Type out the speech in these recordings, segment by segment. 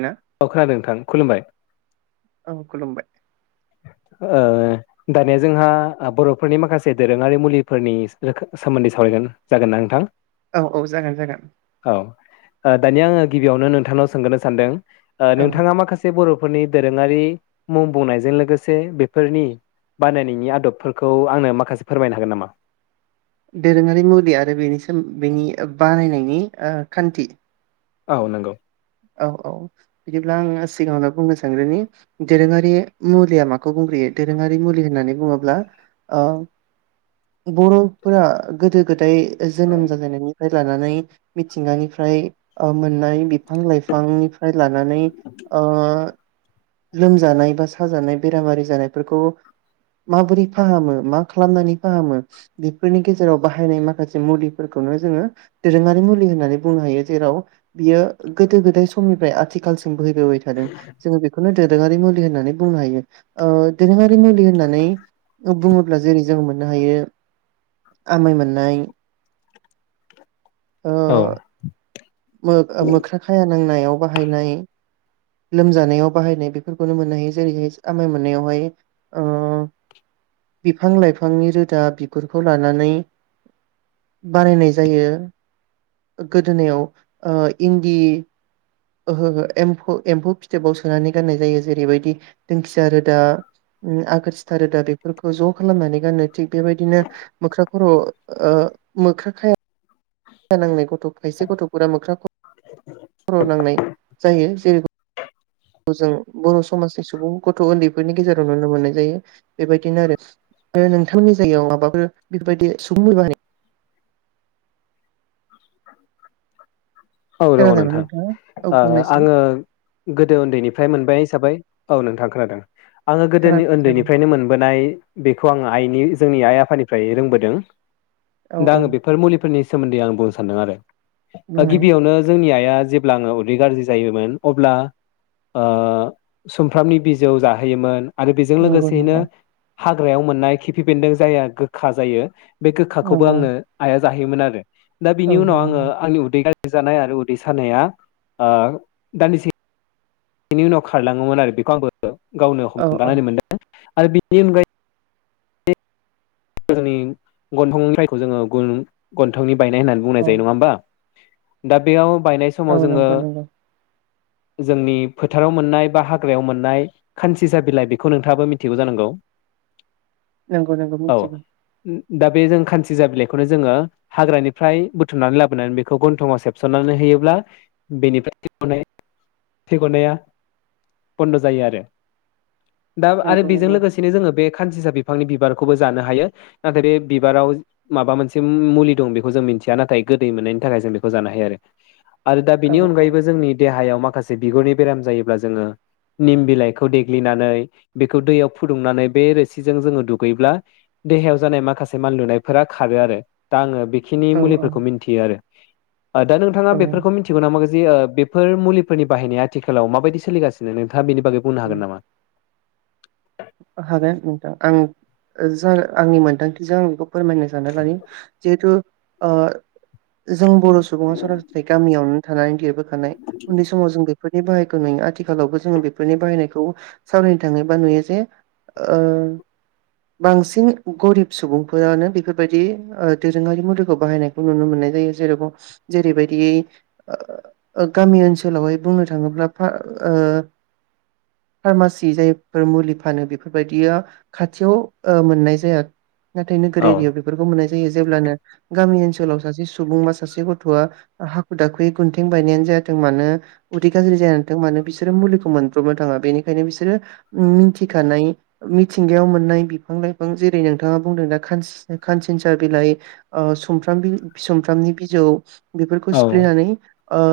ना औ खोनादों नोंथां खुलुमबाय। औ खुलुमबाय। ओ दानिया जोंहा ओ बर'फोरनि माखासे दोरोङारि मुलिफोरनि रोखो सोमोन्दै सावरायगोन जागोन ना नोंथां? औ औ जागोन जागोन। औ ओ दानिया आङो गिबियावनो नोंथांनाव सोंग्रोनो सानदों। ओ औ नोंथाङा माखासे बर' फोरनि दोरोङारि मुं बुंनायजों लोगोस से बेफोरनि बानायनायनि आदबफोरखौ आंनो माखासे फोरमायनो हागोन नामा? दोरोङारि मुलि आरो बेनि सोम बेनि ओ बानायनायनि नि ओ खान्थि औ नंगौ। औ औ बिदिब्ला आंङो सिगाङावनो बुंनो सानग्रोनि दोरोङारि मुलिया माखौ बुंग्रोयो दोरोङारि मुलि होननानै बुङोब्ला ओ बर'फोरा गोदो गोदाय जोनोम जालायनायनिफ्राय लानानै मिथिंगानिफ्राय ओ मोननाय बिफ फां लाइफांनिफ्राय लानानै ओ लोमजानाय बा साजानाय बेरामारि जानायफोरखौ माबोरै फाहामो मा खालामनानै फाहामो बेफोरनि गेजेराव बाहायनाय माखासे मुलिफोरखौनो जोङो दोरोङारि मुलि होननानै बुंनो हायो जेराव बियो गोदो गोदाय समनिफ्राय आथिखालसि सिम बोहैबोबाय थादों जोङ बेखौनो दोरोङारि मुलि होननानै बुंनो हायो ओ दोरोङारि मुलि होननानै ओ बुङोब्ला जेरै जों मोननो हायो आमाय मोननाय ओ औ याव बाहायनाय लोमजानायाव बाहायनाय बेफोर मोननो हायो जेरैहाय आमाइ मोननायावहाय ओ बिफां लाइफांनि रोदा बिगुरखौ लानानै बानायनाय जायो। गोदोनायाव ओ इन्दि ओहो हो एम्फौ एम्फौ फिथोबाव सोनानै गाननाय जायो जेरैबायदि दोंखिया रोदा ओ आगोर सिथा रोदा बेफोरखौ ज' खालामनानै गानो थिग बेबायदिनो मोख्रा खर' ओ मोख्राखाया खाया नांनाय गथ' खायसे गथ'फोरा मोख्राखौ खर' नांनाय जायो जेरै बो जों बर' समाजनि सुबुं गथ' उन्दैफोरनि गेजेराव नुनो मोननाय जायो बेबायदिनो आरो नोंथांनि जायगायाव माबाफोर बेफोरबायदि सुबुंनि बारि [inaudible] औ दङ खोनादोंमोन नोंथां नोंथाङा? औ ओ बुंनायसाय आङो गोदो उन्दैनिफ्राय मोनबाय हिसाबै औ नोंथां खोनादों। आङो गोदोनि खोनादों ओन्दैनिफ्रायनो मोनबोनाय बेखौ आङो आइनि जोंनि आइ आफानिफ्राय रोंबोदों। औ दा औ आङो बेफोर मुलिफोरनि सोमोन्दै आं बुंनो सानदों आरो। [unintelligible] खौनो जोंनि आइआ जेब्ला आङो उदै गाज्रि जायोमोन अब्ला ओ सुमफ्रामनि बिजौ जाहोयोमोन। आरो बेजों नंगौ लोगोसेयैनो नंगौ हाग्रायाव मोननाय खिफि बेन्दों जाया गोखा जायो बे गोखाखौबो नंगौ आंनो आइया जाहैयोमोन आरो। दा औ बिनि उनाव आङो नंगौ आंनि उदै गाज जानाय आरो उदै सानाया ओ दान्दिसे बिनि उनाव खारलाङोमोन आरो बेखौ आंबो गावनो औ औ हमदांनानै मोनदों। आरो बेनि अनगायै जोंनि गन्थंनिफ्रायखौ जोङो गुन गन्थंनि बायनाय होननानै औ बुंनाय जायो नङा होमबा। दा बेयाव बायनाय औ समाव जोङो नंगौ नंगौ जोंनि फोथाराव मोननाय बा हाग्रायाव मोननाय खानसिसा बिलाइ बेखौ नोंथाङाबो मिथिगौ जानांगौ। नोंग औ नंगौ मिथिगौ। दा बे जों खानसि जा बिलाइखौनो जोङो हाग्रानिफ्राय बुथुमनानै लाबोनानै बेखौ गन्थंआव सेबसननानै होयोब्ला बेनिफ्राय [unintelligible] थै गनाया बन्द' जायो आरो। दा आरो नंगौ बेजों नंगौ लोगोसेनो जोङो बे खानसिसा बिफांनि बिबार खौबो जानो हायो नाथाय बे बिबाराव माबा मोनसे मुलि दं बेखौ जों मिथिया नाथाय गोदै मोननायनि थाखाय जों बेखौ जानो हायो आरो। आरो दा औ बेनि औ अनगायैबो जोंनि देहायाव माखासे बिगुरनि बेराम जायोब्ला जोङो निम बिलाइखौ देग्लिनानै बेखौ दैयाव फुदुंनानै बे रोसिजों जोङो दु गैब्ला देहायाव जानाय माखासे मानलुनायफोरा खारो आरो। दा आङो बेखिनि औ औ मुलिफोरखौ मिन्थियो आरो। ओ दा औ नोंथाङा बेफोरखौ मिथिगौ नामा जे ओ बेफोर मुलिफोरनि बाहायनाया आथिखालाव माबायदि सोलिगासिनो नोंथ थांआ बेनि बागै बुंनो उम हागोन नामा? हागोन नोंथां आं जो आंनि मोन्दांथिजों आं बेखौ फोरमायनो साननानै लानि जिहेथु ओ जों बर' सुबुङा सरासनस्रायै गामियावनो थानानै देरबो खानाय उन्दै समाव जों बिख फोरनि बाहायखौ नुयो आथिखालावबो जोङो बेफोरनि बाहायनायखौ सावरायनो थाङोबा नुयो जे ओ बांसिन गरिब सुबुंफोरानो बेफोरबायदि दोरोङारि मुलिखौ बाहायनायखौ नुनो मोननाय जायो जेरैब जेरैबायदि गामि ओनसोलावहाय बुंनो थाङोब्ला ओ फार्मासि जायफोर मुलि फानो बेफोरबायदिया खाथियाव ओ मोननाय जाया। नाथायनोगोर औ एरियाव बेफोरखौ मोननाय जायो जेब्लानो गामि ओनसोलाव सासे सुबुं बा सासे गथआ हाखु दाखुयै गुन्थें बायनायानो जायाथों मानो उदै गाज्रि जायान्थों मानो बिसोरो मुलिखौ मोनब्रबनो थाङा बेनिखायनो बिसोरो ओम मिथिखानाय मिथिंगायाव मोननाय बिफां लाइफां जेरै नोंथाङा बुंदों दा खानसिसा खानसिनसा बिलाइ आ सुमफ्राम-सुमफ्रामनि बिजौ बेफोरखौ औ सिफ्लेनानै ओ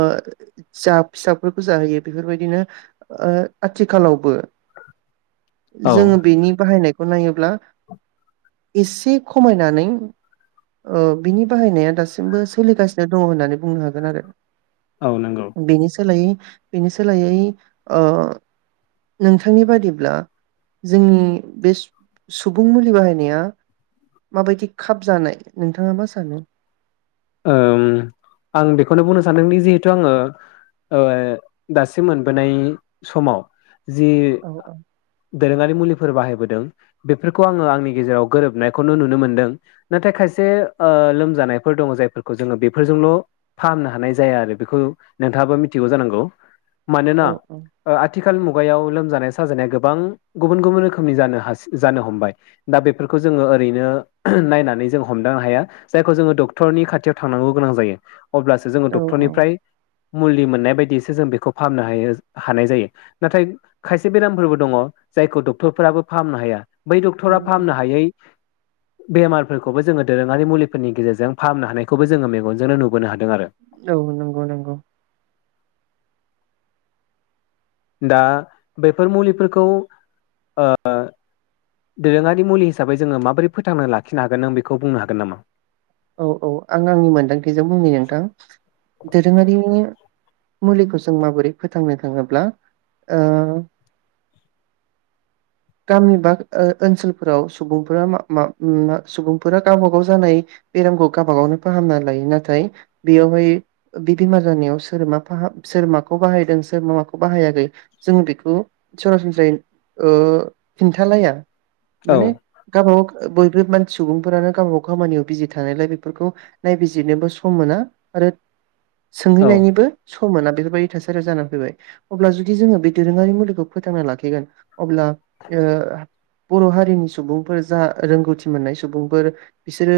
जा फिसाफोरखौ जाहैयो बेफोरबायदिनो आथिखालावबो औ जोङो बेनि बाहायनाय खौ नायोब्ला एसे खमायनानै अओ बिनि बाहायनाया दासिमबो सोलिगासिनो दङ होननानै बुंनो हागोन आरो। औ नंगौ बेनि सोलायै बेनि सोलायै ओ नोंथांनि बादिब्ला जोंनि बे सुबुं मुलि बाहायनाया माबायदि खाब जानाय नोंथाङा मा सानो ओम आं बेखौनो बुंनो सान्दोंदि जिहेथु ओ ऐ दासिम मोनबोनाय समाव जि औ औ दोरोङारि मुलि फोर बाहायबोदों बेफोरखौ आङो आंनि गेजेराव गोरोबनायखौनो नुनो मोनदों नाथाय खायसे ओ लोमजानायफोर दङ जाय फोरखौ जोङो बेफोरजोंल फाहामनो हानाय जाया आरो बेखौ नोंथाङाबो मिथिगौ जानांगौ मानोना औ ओ आथि आथिखाल मुगायाव लोमजानाय साजानाया गोबां गुबुन गुबुन रोखोमनि जानो हासि जानो हमबाय दा बेफोरखौ जोङो ओरैनो नायनानै जों हमदां हाया जायखौ जोङो डक्टरनि खाथि थियाव थांनांगौ गोनां जायो अब्लासो जोङो औ औ डक्टरनिफ्राय मुलि मोननाय बायदियैसो जों बेखौ फाहामनो हायो हानाय जायो नाथाय खायसे बेरामफोरबो दङ जायखौ डक्टरफोराबो फाहामनो हाया बै डक्टरा नंगौ फाहामनो हायै बेमारफोरखौबो जोङो दोरोङारि मुलिफोरनि गेजेरजों फाहामनो हानाय खौबो जोङो मेगनजों नुबोनो हादों औ नंगौ नंगौ दा बेफोर मुलिफोरखौ ओ दोरोङारि मुलि हिसाबै जोङो माबोरै फोथांना लाखिनो हागोन नों बेखौ बुंनो हागोन नामा औ औ आं आंनि मोनदांथिजों बुंनि नोंथां दोरोङारिनि मुलिखौ जों माबोरै फोथांनो थाङोब्ला ओ गामि बा ओ ओनसोलफोराव सुबुंफोरा मा मा सुबुंफोरा गावबा गाव जानाय बेरामखौ गावबा गावनो फाहामना लायो नाथाय बेयावहाय बे बेमार जानायाव सोर मा फाहा सोर माखौ बाहायदों सोर मा माखौ बाहायाखै जों बेखौ सरासनस्रायै ओ खिन्थालाया औ माने गाबागाव बयबो मानसि सुबुंफोरानो गाव गाव खामानियाव बिजि थानायलाय बेफोरखौ नायबिजिरनोबो सम मोना आरो औ सोंहैनायनिबो सम मोना बेफोरबायदि थासारिया जानानै फैबाय अब्ला जुदि जोङो बे दोरोङारि मुलिखौ फोथांना लाखिगोन अब्ला ओ बर हारिनि सुबुंफोर जा रोंगौथि मोननाय सुबुंफोर बिसोरो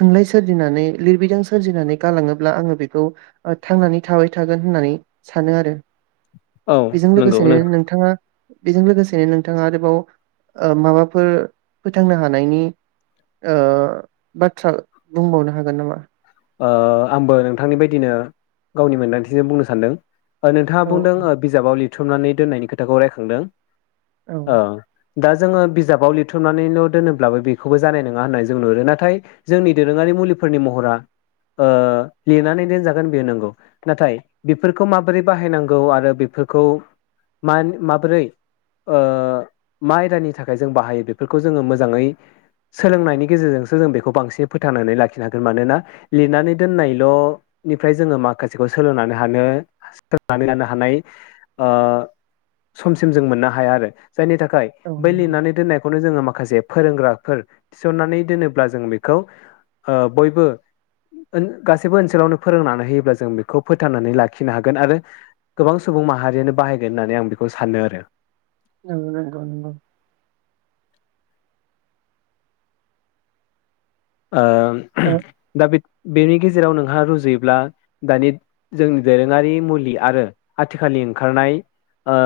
थुनलाइ सोरजिनानै लिरबिदां सोरजिनानै गालाङोब्ला आङो बेखौ थांनानै थाबाय थागोन होननानै सानो आरो औ बेजों नंगौ लोगोसेनो नों नोंथाङा बेजों लोगोसे ए नोंथाङा आरोबाव ओ माबाफोर फोथांनो हानायनि ओ बाथ्रा बुंबावनो हागोन नामा ओ आंबो नोंथांनि बादिनो गावनि मोनदांथिजों बुंनो सानदों ओ नोंथाङा ओ औ बुंदों बिजाबाव लिर बुथुमनानै दोननायनि खोथाखौ रायखांदों औ ओं दा जोङो बिजाबाव लिरथुमनानैल' दोनोब्लाबो बेखौबो जानाय नङा होननाय जों नुुहरो नाथाय जोंनि दोरोङारि मुलिफोरनि महरा ओ लिरनानै दोनजागोन बे नंगौ नाथाय बेफोरखौ माबोरै बाहायनांगौ आरो बेफोरखौ मानि माबोरै ओ मा आयदानि थाखाय जों बाहायो बेफोरखौ जोङो मोजाङै सोलोंनायनि गेजेरजोंसो जों बेखौ बांसिनै फोथांनानै लाखिनो हागोन मानोना लिरनानै दोननायल' निफ्राय जोङो माखासेखौ सोलोंनानै हानो सोलनानै लानो हानाय ओ समसिम जों मोननो हाया आरो जायनि थाखाय औ बै लिरनानै दोननायखौनो जोङो माखासे फोरोंग्राफोर थिसननानै दोनोब्ला जों बेखौ ओ बयबो गासैबो ओनसोलावनो फोरोंनानै होयोब्ला जों बेखौ फोथांनानै लाखिनो हागोन आरो गोबां सुबुं माहारियानो बाहायगोन होननानै आं बेखौ सानो आरो औ नंगौ नंगौ। ओ ओ दा बि बेनि गेजेराव नोंहा रुजुयोब्ला दानि जोंनि दोरोङारि मुलि आरो आथिखालनि ओंखारनाय ओ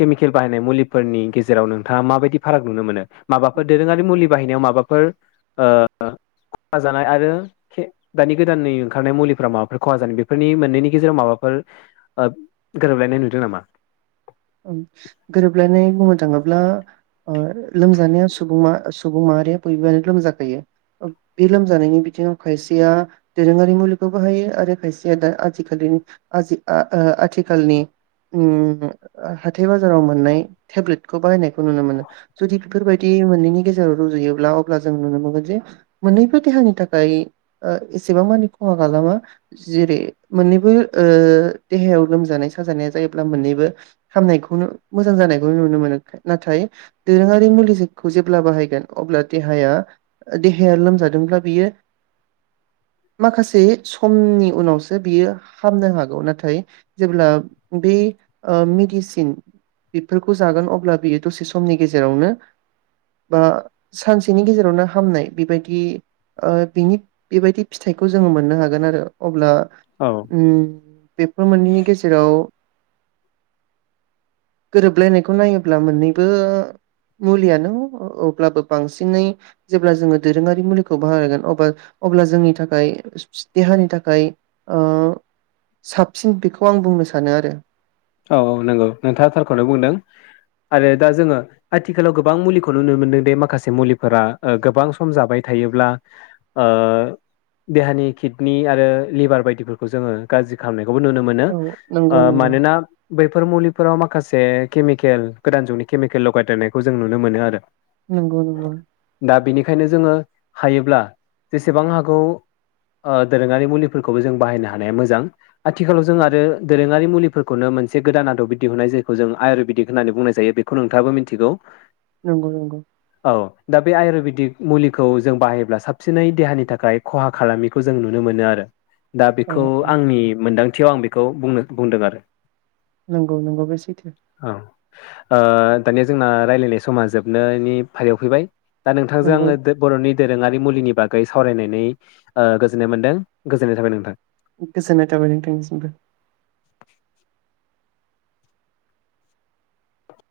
केमिकेल बाहायनाय मुलिफोरनि गेजेराव नोंथाङा माबायदि फाराग नुनो मोनो? माबाफोर दोरोङारि मुलि बाहायनायाव माबाफोर ओ ओ खहा जानाय आरो खे दानि गोदाननि ओंखारनाय मुलिफोरा माबाफोर खहा जानाय बेफोरनि मोननैनि गेजेराव माबाफोर ओ गोरोबलायनाय नुदों नामा? ओं गोरोबलायनाय बुंनो थाङोब्ला ओ लोमजानाया सुबुंमा-सुबुं माहारिया बयबोआनो लोमजाखायो। बे लोमजानायनि बिथिङाव खायसेया दोरोङारि मुलिखौ बाहायो आरो खायसेया दा आथिखालि ओ आजि आथिखालनि उम ओ हाथाय बाजाराव मोननाय टेब्लेटखौ बाहायनायखौ नुनो मोनो। जुदि बेफोरबायदि मोननैनि गेजेराव रुजुयोब्ला अब्ला जों नुनो मोनगोन जे मोन्नैबो देहानि थाखाय ओ एसेबां मानि खहा खालामा जेरै मोननैबो ओ देहायाव लोमजानाय साजानाया जायोब्ला मोननैबो हामनायखौनो मोजां जानायखौ नुनो मोनो । नाथाय दोरोङारि मुलिखौ जेब्ला बाहायगोन अब्ला देहाया देहाया लोमजादोंब्ला बियो माखासे समनि उनावसो बियो हामनो हागौ । नाथाय जेब्ला बे ओ मिडि सिन बेफोरखौ जागोन अब्ला बियो दसे समनि गेजेरावनो बा सानसेनि गेजेरावनो हामनाय बेबायदि ओ बिनि बेबायदि फिथाइखौ जोङो मोननो हागोन आरो अब्ला औ उम बेफोर मोननैनि गेजेराव गोरोबलायनायखौ नायोब्ला मोननैबो मुलियानो अब्लाबो बांसिनै जेब्ला जोङो दोरोङारि मुलिखौ बाहायगोन अबा अब्ला जोंनि थाखाय देहानि थाखाय ओ साबसिन बेखौ आं बुंनो सानो आरो। औ औ नंगौ नोंथाङा थारखौनो बुंदों आरो दा जोङो आथिखालाव गोबां मुलिखौ नुनो मोनदों दि माखासे मुलिफोरा ओ गोबां सम जाबाय थायोब्ला ओ देहानि किडनि आरो लिभार बायदिफोरखौ जोङो गाज्रि खालामनाय खौबो नुनो मोनो औ । नंगौ ओ नंगौ मानोना बेफोर मुलिफोराव माखासे केमिकेल गोदान जुगनि केमिकेल लगायदेरनायखौ जों नुनो मोनो आरो। नंगौ नंगौ। खायनो जोङो हायोब्ला जेसेबां हागौ ओ दोरोङारि मुलिफोरखौबो जों बाहायनो हानाया मोजां। आथिखालाव जों आरो दोरोङारि मुलिफोरखौनो मोन से गोदान आदबै दिहुनाय जायखौ जों आयुरवेदिक होननानै बुंनाय जायो बेखौ नोंथाङाबो मिथिगौ। नंगौ नंगौ औ दा बे आयुरवेदिक मुलिखौ जों बाहायोब्ला साबसिनै देहानि थाखाय खहा खालामैखौ जों नुनो मोनो आरो। दा औ बेखौ औ आंनि मोनदां थियाव आं बेखौ बुंनो बुंदों आरो। नंगौ नंगौ बे सैथो। औ ओ दानिया जोंना रायलायनाय समा जोबनायनि फारियाव फैबाय। दा नोंथांजों नंगौ आङो दो बर'नि दोरोङारि मुलिनि बागै सावरायनानै गोजोननाय मोनदों गोजोननाय थाबाय नोंथां। गोजोननाय थाबाय नोंथांनिसिमबो।